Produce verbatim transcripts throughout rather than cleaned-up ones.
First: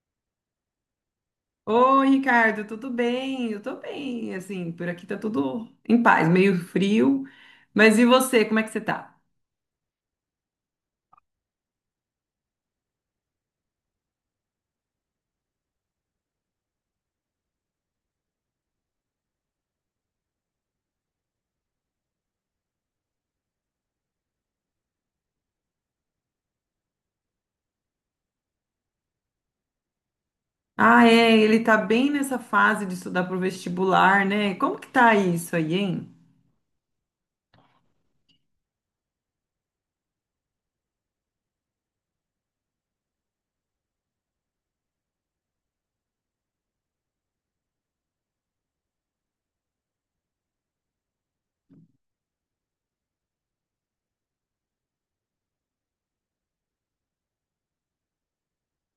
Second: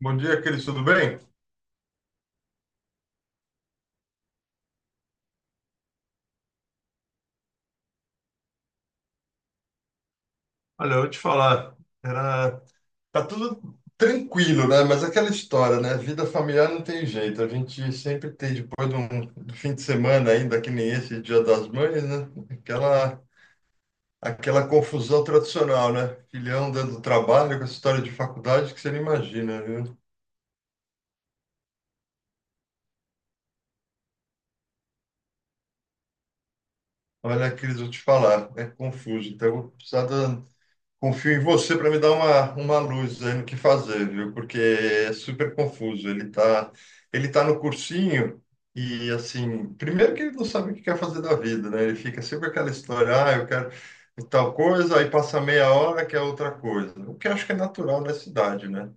Bom dia, Cris, tudo bem? Oi, Ricardo, tudo bem? Eu tô bem, assim, por aqui tá tudo em paz, meio frio. Mas e você, como é que você tá? Olha, eu vou te falar, era, tá tudo tranquilo, né? Mas aquela história, né? Vida familiar não tem jeito. A gente sempre tem, depois de um do fim de semana ainda, que nem esse Dia das Mães, né? Aquela, aquela confusão tradicional, né? Filhão dando trabalho com essa história de faculdade que você não imagina, viu? Ah, é, ele tá bem nessa fase de estudar pro vestibular, né? Como que tá isso aí, hein? Olha, Cris, eu vou te falar, é confuso. Então, eu vou precisar da, confio em você para me dar uma, uma luz aí no que fazer, viu? Porque é super confuso. Ele tá, ele tá no cursinho e, assim, primeiro que ele não sabe o que quer fazer da vida, né? Ele fica sempre aquela história, ah, eu quero tal coisa, aí passa meia hora que é outra coisa. O que eu acho que é natural nessa idade, né?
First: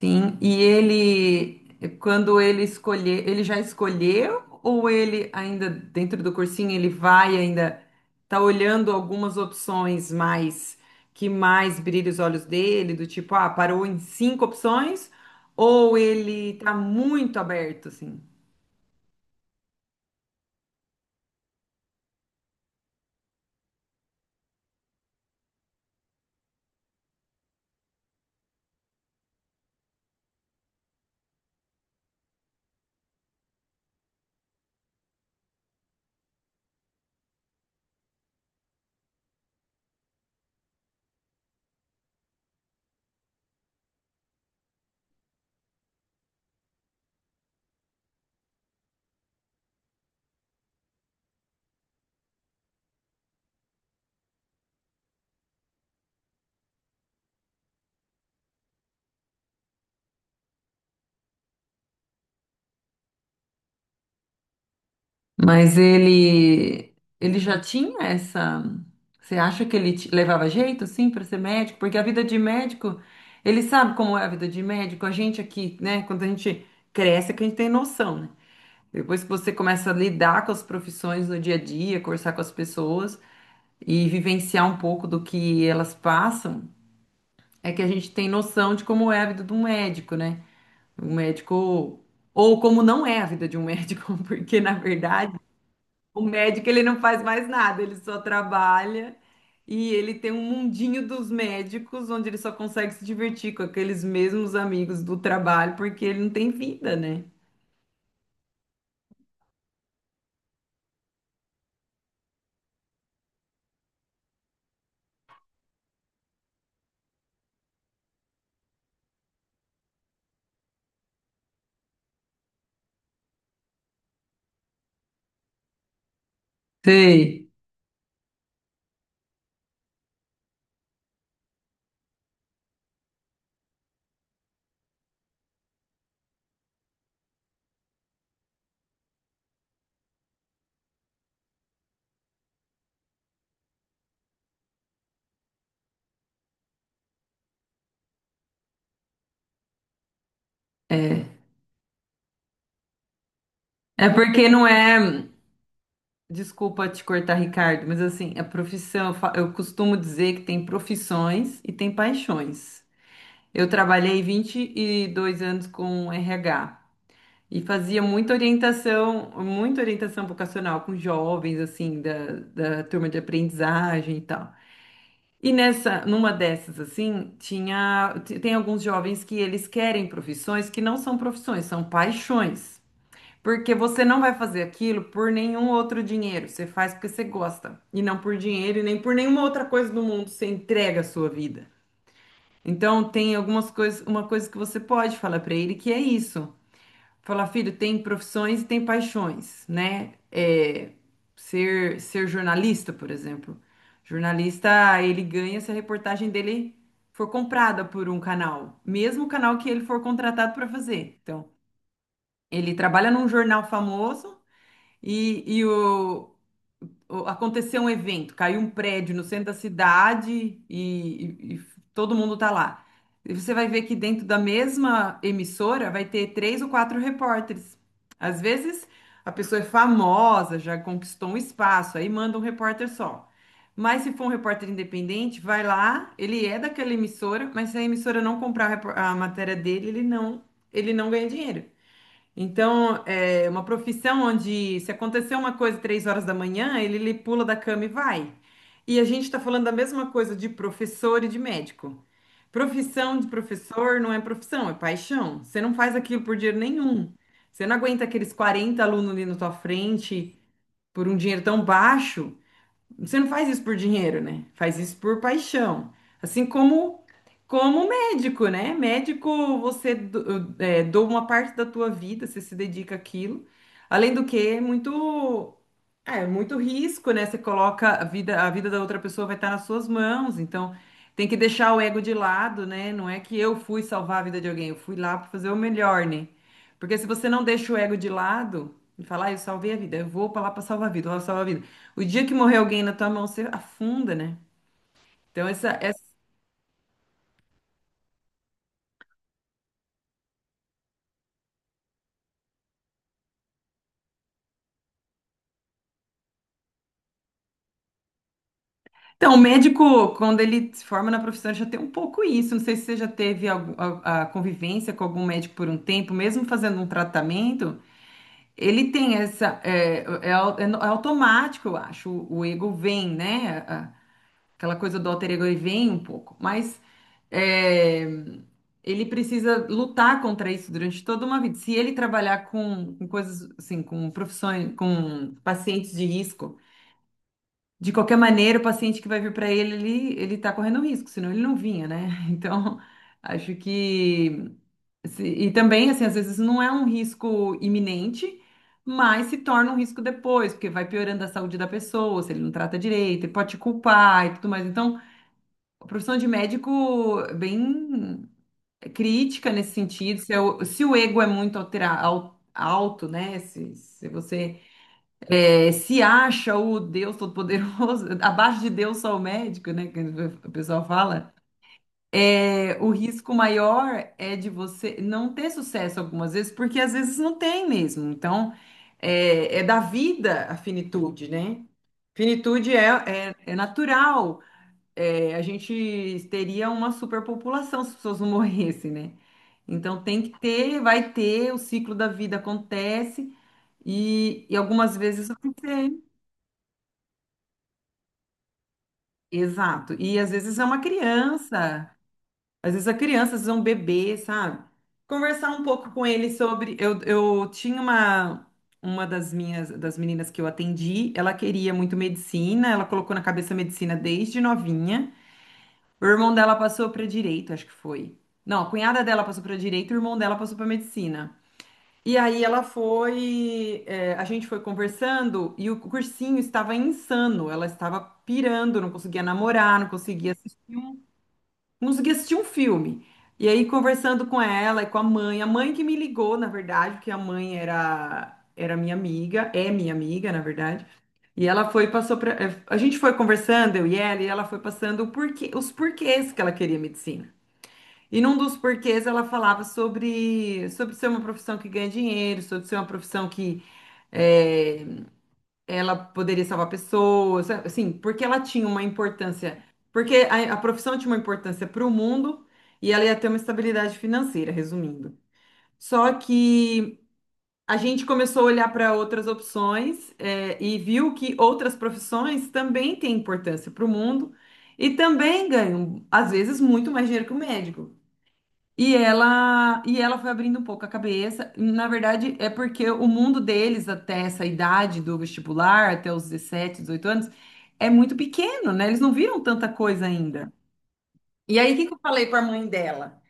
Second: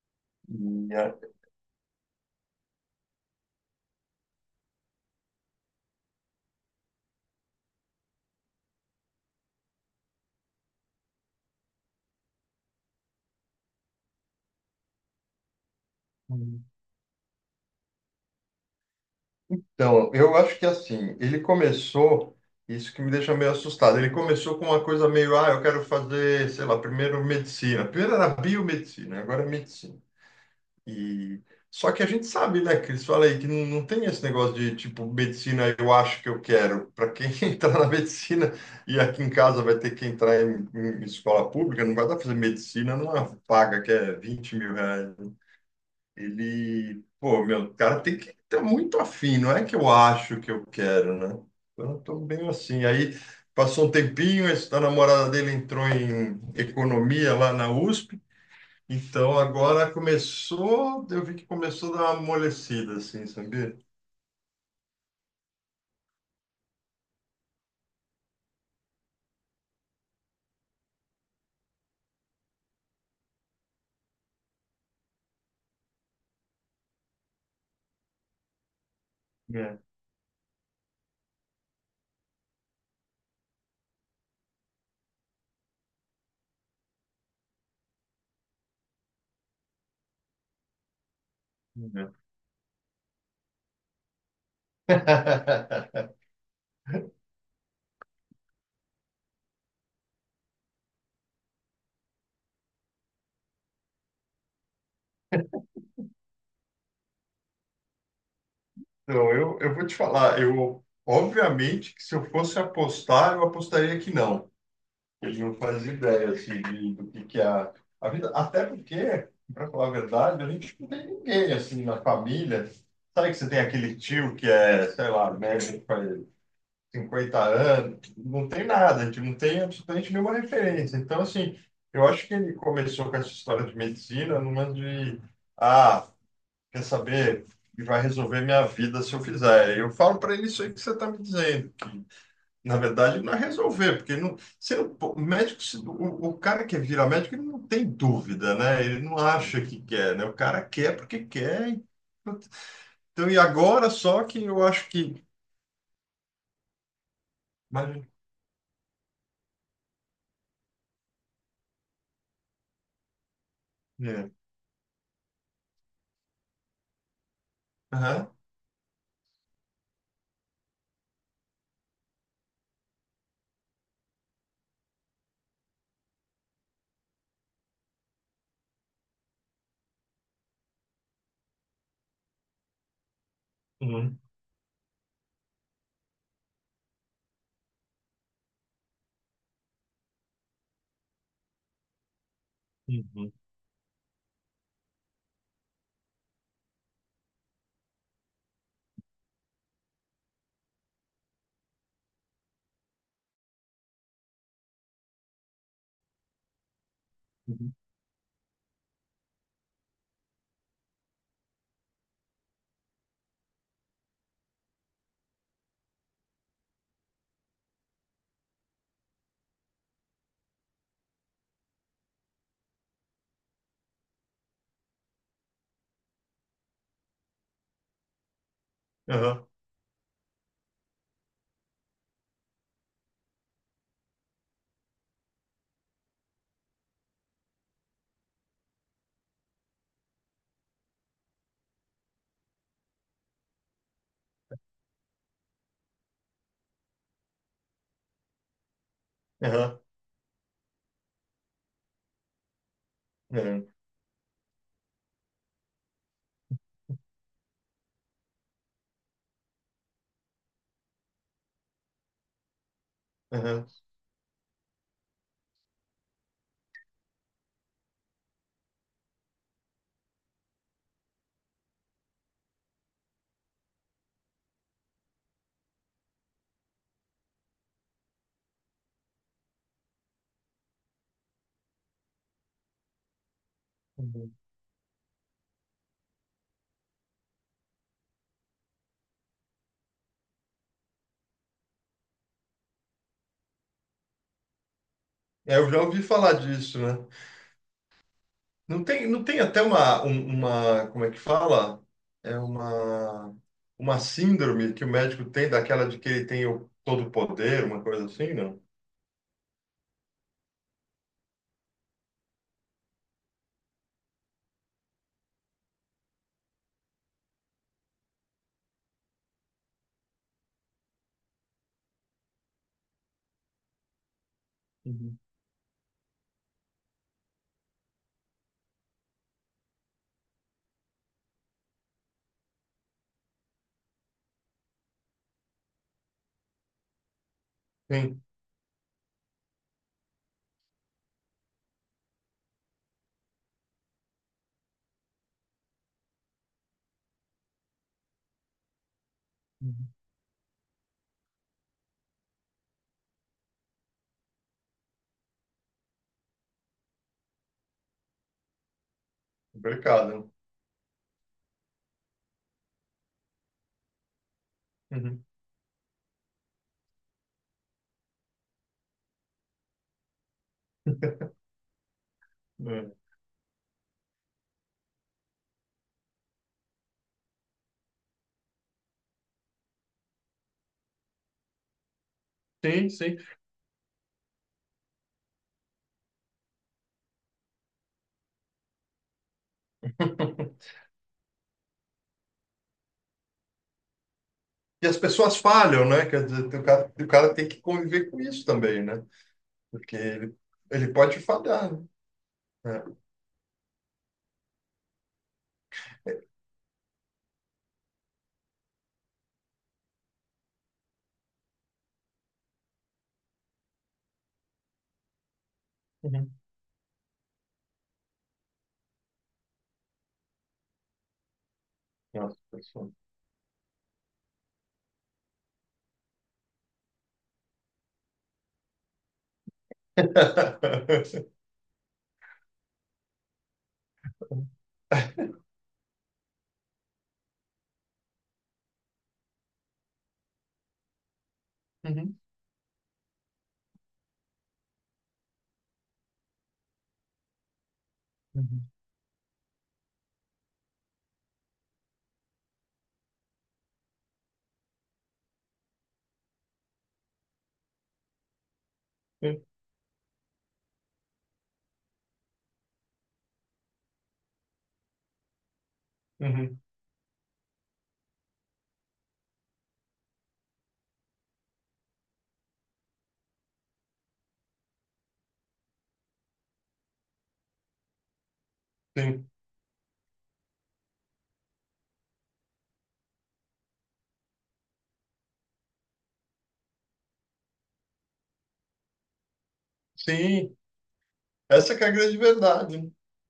Sim, e E, é, ele, quando ele escolher, ele já escolheu ou ele ainda dentro do cursinho ele vai ainda tá olhando algumas opções mais que mais brilha os olhos dele, do tipo, ah, parou em cinco opções ou ele tá muito aberto assim? então, eu acho que assim, ele começou, isso que me deixa meio assustado, ele começou com uma coisa meio, ah, eu quero fazer, sei lá, primeiro medicina. Primeiro era biomedicina, agora é medicina. E só que a gente sabe, né, que eles falam aí que não, não tem esse negócio de tipo medicina, eu acho que eu quero. Para quem entrar na medicina e aqui em casa vai ter que entrar em, em escola pública, não vai dar pra fazer medicina numa paga que é vinte mil reais, né? Ele, pô, meu, o cara tem que estar muito afim, não é que eu acho que eu quero, né? Então, eu tô bem assim. Aí passou um tempinho, esse- a namorada dele entrou em economia lá na USP. Então, agora começou, eu vi que começou a dar uma amolecida, assim, sabia? Mas ele ele já tinha essa. Você acha que ele te- levava jeito, sim, para ser médico? Porque a vida de médico, ele sabe como é a vida de médico. A gente aqui, né? Quando a gente cresce, é que a gente tem noção, né? Depois que você É, começa a lidar com as profissões no dia a dia, conversar com as pessoas e vivenciar um pouco do que elas passam, é que a gente tem noção de como é a vida de um médico, né? Um médico é. ou como não é a vida de um médico, porque na verdade o médico, ele não faz mais nada, ele só trabalha e ele tem um mundinho dos médicos onde ele só consegue se divertir com aqueles mesmos amigos do trabalho porque ele não tem vida, né? Então, eu, eu vou te falar, eu, obviamente, que se eu fosse apostar, eu apostaria que não. Ele não faz ideia, assim, de- do que que é a, a vida, até porque, para falar a verdade, a gente não tem ninguém, assim, na família. Sabe que você tem aquele tio que é, sei lá, médico, cinquenta Sei, anos, não tem nada, a gente não tem absolutamente nenhuma referência. Então, assim, eu acho que ele começou com essa história de medicina numa de, ah, quer saber, e vai resolver minha vida se eu fizer. Eu falo para ele isso aí que você está me dizendo. Na verdade, não é resolver, porque não, você não- pô, o médico, se- o, o cara que vira médico, ele não tem dúvida, né? Ele não acha que quer, né? O cara quer porque é. quer. e- Então, e agora É só porque que não eu é. acho que. Desculpa te cortar, Ricardo, mas Mas, assim, a profissão, eu fa- eu costumo dizer que tem profissões e tem paixões. Eu trabalhei é. vinte e dois anos com R H. E fazia Aham. muita orientação, muita orientação vocacional com jovens, assim, da, da turma de aprendizagem e tal. E nessa, numa dessas, assim, tinha, t- tem alguns jovens que eles querem profissões que não são profissões, são paixões. Porque você Uhum. não vai fazer aquilo por nenhum outro dinheiro, você faz porque você gosta, e não por dinheiro e nem por nenhuma outra coisa do mundo, você entrega a sua vida. Então, Uhum. tem algumas coisas, uma coisa que você pode falar para ele que é isso falar, filho, tem profissões e tem paixões, né? É, ser, ser jornalista, por exemplo. Jornalista, ele ganha se a reportagem dele for Uhum. comprada por um canal, mesmo o canal que ele for contratado para fazer. Então, ele trabalha num jornal famoso e, e o, o- aconteceu um evento, caiu um prédio no centro da cidade e, e- e todo mundo tá lá. E você vai ver que dentro da mesma emissora vai ter três ou quatro repórteres. Às vezes a Aham, pessoa é famosa, já conquistou um espaço, aí manda um repórter só. Mas se for um repórter independente, vai lá, ele é daquela emissora, mas se a emissora não comprar a repor- a matéria dele, ele não, ele não ganha dinheiro. Então, é uma profissão onde se acontecer uma coisa três horas da manhã, ele, ele pula da cama e vai. E a gente está falando da aham, mesma coisa de professor e de médico. Profissão de é, aham, professor não é profissão, é paixão. Você não faz aquilo por dinheiro nenhum. Você não aguenta aqueles quarenta alunos ali na tua frente por um dinheiro tão baixo, você não faz isso aham, por dinheiro, né? Faz isso por paixão. Assim como como médico, né? Médico, você do- é, doa uma parte da tua vida, você se dedica àquilo. Além do que, é muito é é muito risco, né? Você coloca a vida a vida da outra pessoa vai estar nas suas mãos, então tem que deixar o ego de lado, né? Não é que eu fui salvar a uhum. vida de alguém, eu fui lá para fazer o melhor, né? Porque se você não deixa o ego de lado e falar, ah, eu salvei a vida, eu vou pra lá pra salvar a vida, eu vou salvar a vida. O dia que morrer alguém na tua mão, você afunda, né? Então, É, essa, eu já essa- ouvi falar disso, né? Não tem, não tem até uma, um- uma, como é que fala? É uma, uma síndrome que o médico tem, daquela de que ele tem o todo o poder, uma coisa assim, não? Então, o médico, quando ele se forma na profissão, ele já tem um pouco isso. Não sei se você já teve algum- a, a convivência com algum médico por um tempo, mesmo fazendo um tratamento, ele tem essa. É, é, au- é no- é automático, eu acho. O, o ego vem, né? Aquela coisa do Uhum. alter ego ele vem um pouco, mas é, ele precisa lutar contra isso durante toda uma vida. Se ele trabalhar com, com coisas assim, com profissões, com pacientes de risco, de qualquer Sim, maneira, o paciente que vai vir para ele, ele, ele tá correndo risco, senão ele não vinha, né? Então, acho que se- e também assim, às vezes não é um risco iminente, mas se torna um uhum, risco depois, porque vai piorando a saúde da pessoa, se ele não trata direito, ele pode te culpar e tudo mais. Então, a profissão de médico é bem crítica nesse sentido. complicado. Se, é o se o ego é muito altera- al- alto, né? Se, se você Uhum. é, se acha o Deus Todo-Poderoso, abaixo de Deus só o médico, né? Que o pessoal fala. É, o É. risco maior é de você não ter sucesso algumas vezes, porque às vezes não tem mesmo. Então, é, é da vida a finitude, né? Finitude é, Sim, sim. é, é natural, é, a gente teria uma superpopulação se as pessoas não morressem, né? Então tem que ter, vai ter, o ciclo da vida acontece e, e E algumas as vezes pessoas vai falham, ter. né? Quer dizer, o cara, o cara tem que conviver com isso também, né? Exato. Porque E às ele, vezes é uma ele pode falhar, né? criança, às vezes a É. criança, às vezes é um bebê, sabe? Conversar um pouco com ele sobre. Eu, eu tinha uma, uma das minhas das meninas que eu atendi, ela queria muito medicina, ela colocou na cabeça medicina desde novinha. O Uhum. irmão dela passou para direito, acho que foi. Não, a cunhada dela passou para direito, o irmão dela passou para medicina. E Nossa, aí ela pessoal. foi, é, a gente foi conversando e o cursinho estava insano. Ela estava pirando, não conseguia namorar, não conseguia, assis- não conseguia assistir um filme. E aí conversando com ela e com a mãe, a mãe que me ligou, na verdade, porque a mãe era era minha amiga, é minha amiga, na verdade. E ela foi passou Uhum, para, a gente foi conversando eu e ela e ela foi passando o porquê, os porquês que ela queria medicina. E num dos uhum, porquês ela falava sobre, sobre ser uma profissão que ganha dinheiro, sobre ser uma profissão que é, ela poderia salvar pessoas, sabe? Assim, porque ela tinha uma sim, importância, porque a, a profissão tinha uma importância para o mundo e ela ia ter uma estabilidade financeira, resumindo. Só uhum, que a gente começou a olhar para outras opções é, e viu que outras profissões também têm importância para o mundo e também ganham, às vezes, muito mais dinheiro que o médico. E sim. ela, e ela foi abrindo um pouco a cabeça. Na verdade, é porque o mundo deles, até essa idade do vestibular, até os dezessete, dezoito anos, é muito pequeno, né? Eles não viram tanta coisa ainda. Sim, E aí, essa o que que é a que eu grande falei para a mãe verdade, né? dela?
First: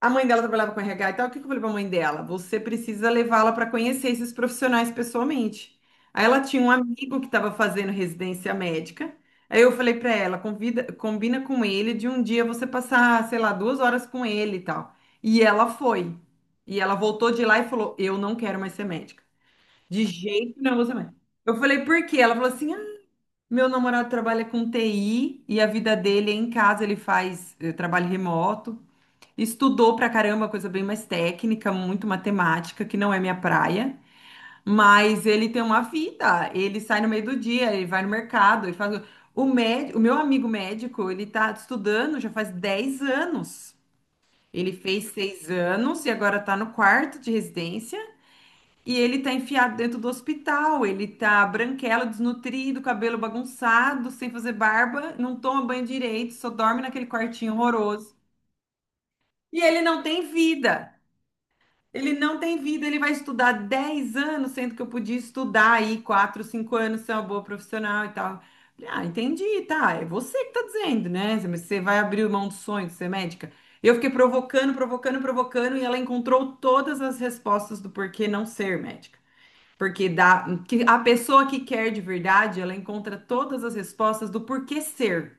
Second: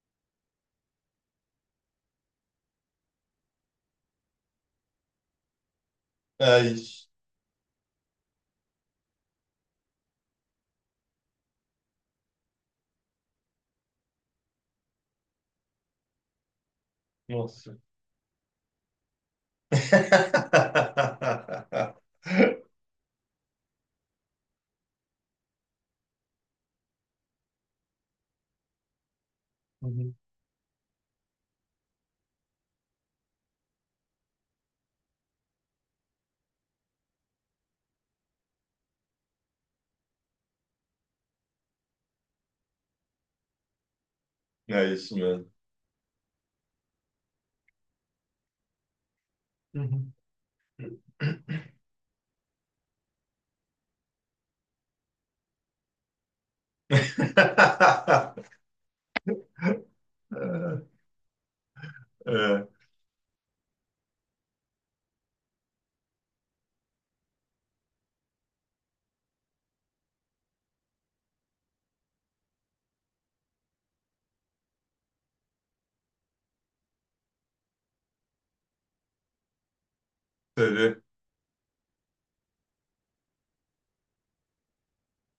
A mãe dela trabalhava com R H e tal. O que que eu falei pra mãe dela? Você precisa levá-la para conhecer esses profissionais pessoalmente. Aí ela É tinha um isso. amigo que estava fazendo residência médica. Aí eu falei pra ela, convida, combina com ele de um dia você passar, sei lá, duas horas com ele e tal. E ela foi. E ela voltou de lá e Nossa. falou: Eu não quero mais ser médica. De jeito nenhum, eu vou ser médica. Eu falei: Por quê? Ela falou assim: "Ah, meu namorado trabalha com T I e a vida dele é em casa, ele faz eh, trabalho remoto. Estudou pra Uhum. caramba, coisa bem mais técnica, muito matemática, que não é minha praia, mas ele tem uma vida, ele sai no meio do dia, ele vai no mercado, ele faz. O médico, o meu amigo médico, ele tá estudando já faz dez anos. Ele É fez isso seis mesmo. anos e agora tá no quarto de residência e ele tá enfiado dentro do Uhum. hospital. Ele tá branquelo, desnutrido, cabelo bagunçado, sem fazer barba, não toma banho direito, só dorme naquele quartinho horroroso. E ele não tem É, vida. Ele não tem é, vida, ele vai estudar dez anos, sendo que eu podia estudar aí quatro, cinco anos, ser uma boa profissional e tal. Falei, ah, entendi, tá. É você que tá dizendo, né? Mas você vai abrir mão do sonho de ser médica? Eu fiquei provocando, provocando, provocando, e ela encontrou todas as respostas do porquê não ser médica. Porque dá, você que a vê, pessoa que quer de verdade, ela encontra todas as respostas do porquê ser.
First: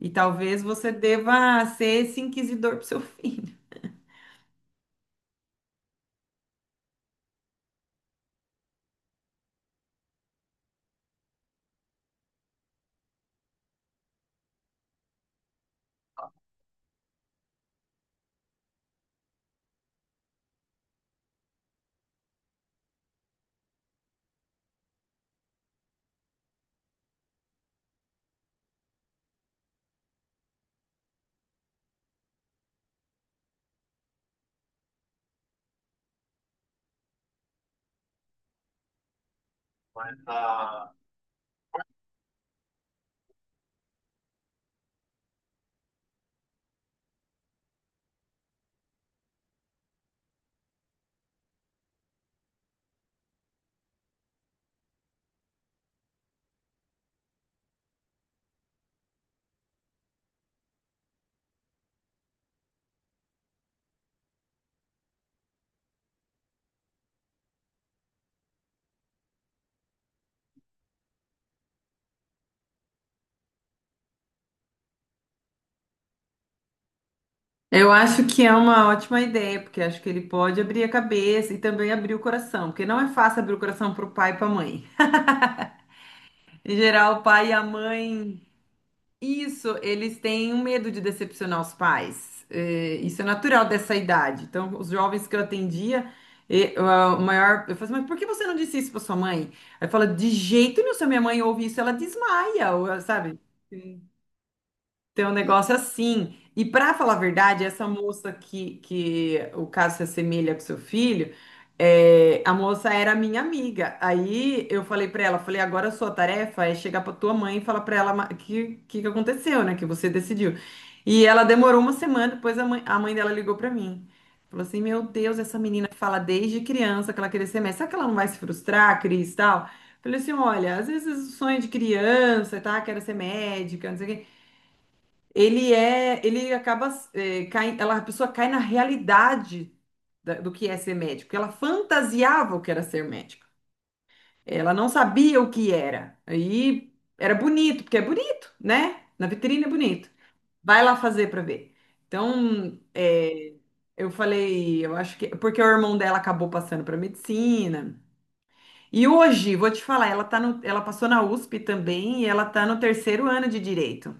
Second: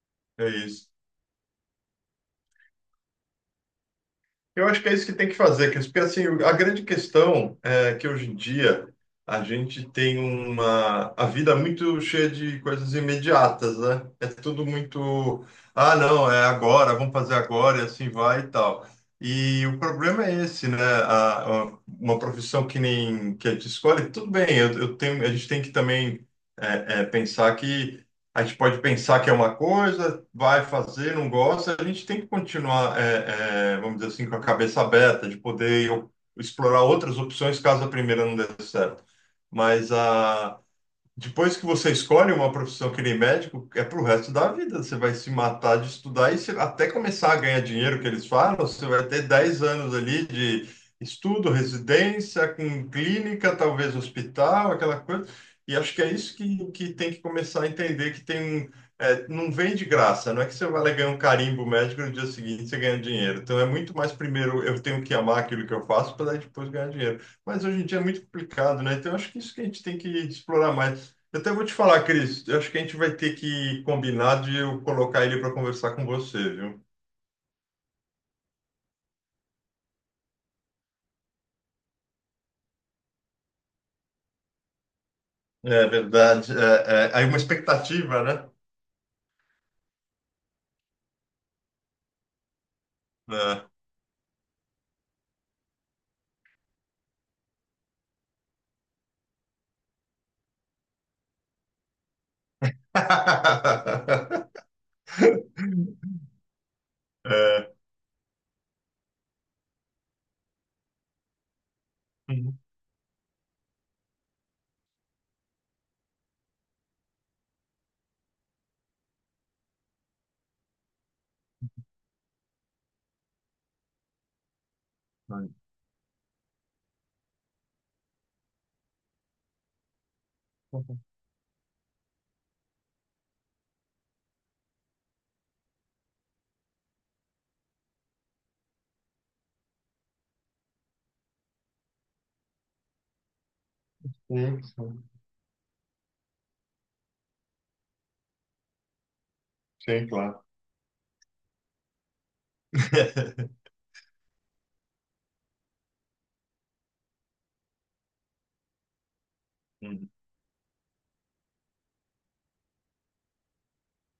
E é talvez isso. você deva ser esse inquisidor pro seu filho. Eu acho que é isso que tem que fazer, que porque assim, a grande questão é que hoje em dia a gente tem uma a vida é muito cheia de coisas imediatas, né? É tudo muito, ah, não, é agora, vamos fazer agora e assim vai e tal. E o problema é esse, né? A, a- uma profissão que nem que a gente escolhe, tudo bem, eu, eu tenho, a gente tem que também é, é, pensar que a gente pode pensar que é uma coisa, vai fazer, não gosta, a gente tem que continuar, é, é, vamos dizer assim, com a cabeça aberta, de poder explorar outras opções caso a primeira não dê certo. Mas Mas, a ah, Depois que você escolhe uma profissão que nem médico, é pro resto da vida. Você vai se matar de estudar e você- até começar a ganhar dinheiro, que eles falam, você vai ter dez anos ali de estudo, residência, com clínica, talvez hospital, aquela coisa. E acho que é isso que, que tem que começar a entender, que tem, um- é, não vem de graça. Não é que você vai lá ganhar um carimbo médico e no dia seguinte você ganha dinheiro. Então é muito mais primeiro eu tenho que amar aquilo que eu faço para depois ganhar dinheiro. Mas hoje em dia é muito complicado, né? Então, eu acho que isso que a gente tem que explorar mais. Eu até vou te falar, Cris, eu acho que a gente vai ter que combinar de eu colocar ele para conversar com você, viu? Eu acho que é uma ótima ideia, porque acho que ele pode abrir a cabeça e também abrir o coração, porque não é fácil abrir o coração para o pai e para a mãe. É verdade. Em É, geral, é, o aí uma pai e a expectativa, mãe, né? isso, eles têm um medo de decepcionar os pais. É, isso é natural É. dessa idade. Então, os jovens que eu atendia, e, ah, o maior, eu falei, assim, mas por que você não disse isso para sua mãe? Aí fala, de jeito nenhum, se a minha mãe ouve isso, ela desmaia, ou, sabe? Tem um negócio assim. E para falar a verdade, É. essa moça que, que o caso se assemelha com seu filho, é, a Uhum. moça era minha amiga. Aí eu falei para ela, falei, agora a sua tarefa é chegar para tua mãe e falar para ela ma- que que que aconteceu, né? Que você decidiu. E ela demorou uma semana, depois a mãe, a mãe dela ligou para mim. Falou assim, meu Deus, essa menina fala desde criança que ela queria ser médica. Será que ela não vai se frustrar, Cris, tal? Falei assim, olha, às vezes o sonho de criança, tá? Quero ser médica, não sei o quê ele é, ele acaba, é, cai- ela, a pessoa cai na realidade da- do que é ser médico, porque ela fantasiava o que era ser médico. Sim, Ela não sim. sabia o que era. Aí era bonito, porque é bonito, né? Na vitrine é Sim, bonito. claro. Vai lá fazer pra ver. Então, é, eu falei, eu acho que porque o irmão dela acabou passando pra medicina. E hoje, vou te falar, Uhum. ela tá no, ela passou na U S P também e ela tá no terceiro ano de direito.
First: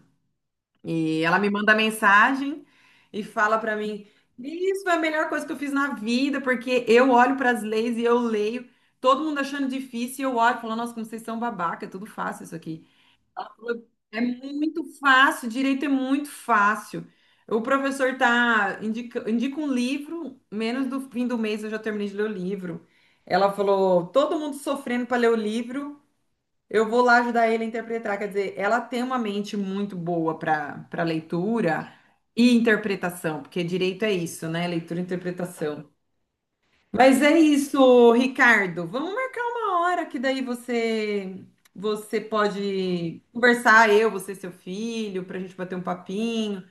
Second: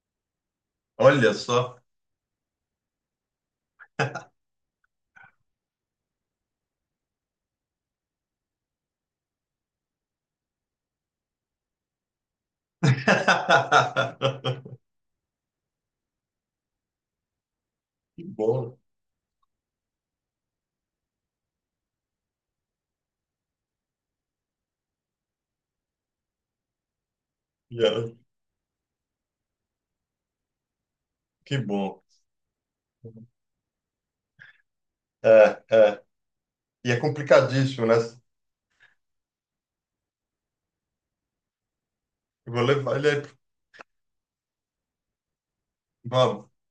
E Olha ela me manda só. mensagem e fala pra mim: Isso é a melhor coisa que eu fiz na vida, porque eu olho para as leis e eu leio, todo mundo achando difícil, e eu olho e falo: Nossa, como vocês são babaca, é tudo fácil isso aqui. É muito fácil, direito é muito fácil. O professor Que bom. tá indica, indica um livro, menos do fim do mês eu já terminei de ler o livro. Ela falou: Todo mundo sofrendo para ler o livro. Eu vou lá ajudar ele a Yeah, interpretar. Quer dizer, ela tem uma mente muito boa para para que leitura bom. e interpretação, porque direito é isso, né? Leitura e É, interpretação. é. E é Mas é complicadíssimo, né? isso, Ricardo. Vamos marcar uma hora que daí você você Eu vou levar ele pode aí. pro- conversar, eu, você, seu filho, para a gente bater um Vamos, papinho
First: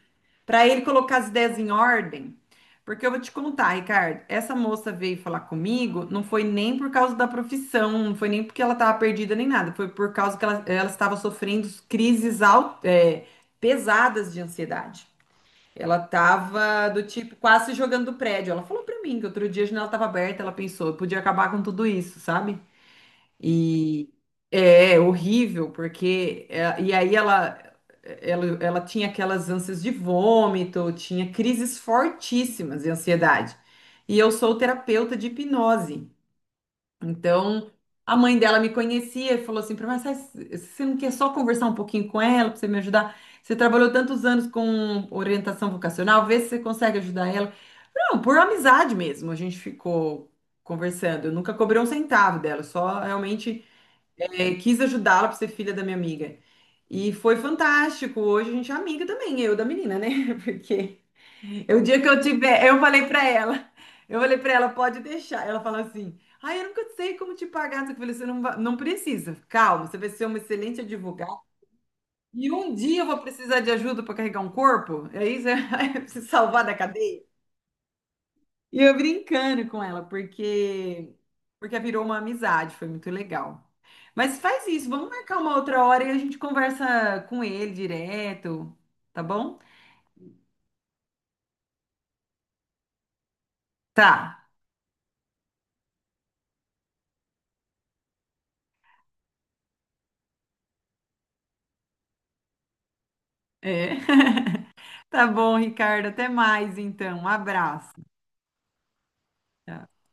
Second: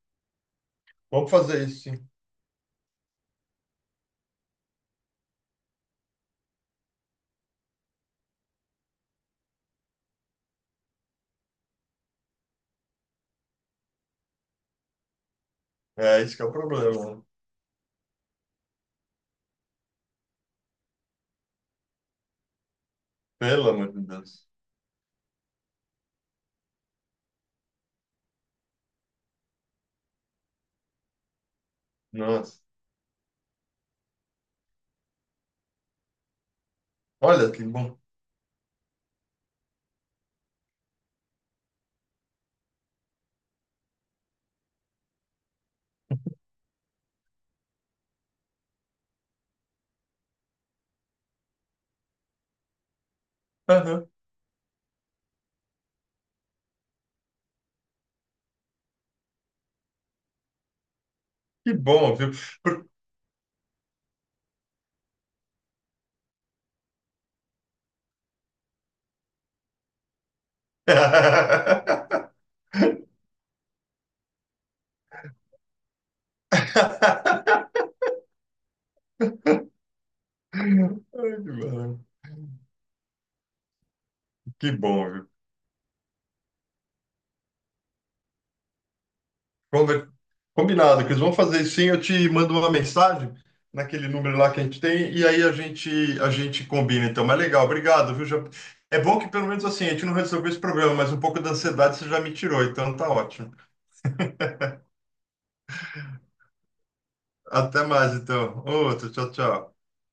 para ele colocar as vamos ideias fazer em isso, sim. ordem. Porque eu vou te contar, Ricardo, essa moça veio falar comigo, não foi nem por causa da profissão, não foi nem porque ela estava perdida nem nada, foi por causa que ela, ela estava sofrendo crises al- é, pesadas de ansiedade. Ela É, isso que é o estava do problema. tipo quase se jogando do prédio. Ela falou para mim que outro dia a janela estava aberta, ela pensou, eu podia acabar com tudo isso, sabe? Pelo amor de E Deus. é, é horrível, porque é, e aí ela, ela ela tinha aquelas ânsias de vômito, tinha crises Nossa. fortíssimas de ansiedade. E eu sou terapeuta de hipnose. Olha que Então, bom. a mãe dela me conhecia e falou assim para mim, "Mas você não quer só conversar um pouquinho com ela para você me ajudar? Você trabalhou tantos anos com orientação vocacional, vê se você consegue ajudar ela. Não, por amizade mesmo, a gente ficou conversando. Eu nunca cobrei um centavo dela, só realmente Aham. é, quis ajudá-la por ser filha da minha amiga. E foi fantástico. Hoje a gente é amiga também, eu da menina, né? Porque Que o dia que bom, eu viu? tiver, eu Por- falei pra ela, eu falei pra ela, pode deixar. Ela falou assim: "Ai, eu nunca sei como te pagar". Eu falei, você não, va- não precisa. Calma, você vai ser uma excelente advogada. Ai, E um dia eu vou precisar de ajuda para carregar um corpo. É isso, é se salvar da cadeia. E eu brincando com ela, porque que porque bom, virou uma amizade, foi muito legal. Mas faz que isso, bom, vamos viu? marcar uma outra hora e a gente conversa com ele direto, tá bom? Conver- Combinado, que eles vão fazer isso sim. Eu te mando uma mensagem naquele número Tá. lá que a gente tem e aí a gente, a gente combina. Então, mas legal, obrigado, viu? Já... É bom que pelo menos assim, a gente não resolveu esse problema, mas um pouco da ansiedade você já me tirou, então tá ótimo. É. Tá bom, Ricardo, até mais então. Um Até abraço. mais, então. Outro, tchau, tchau. Tchau.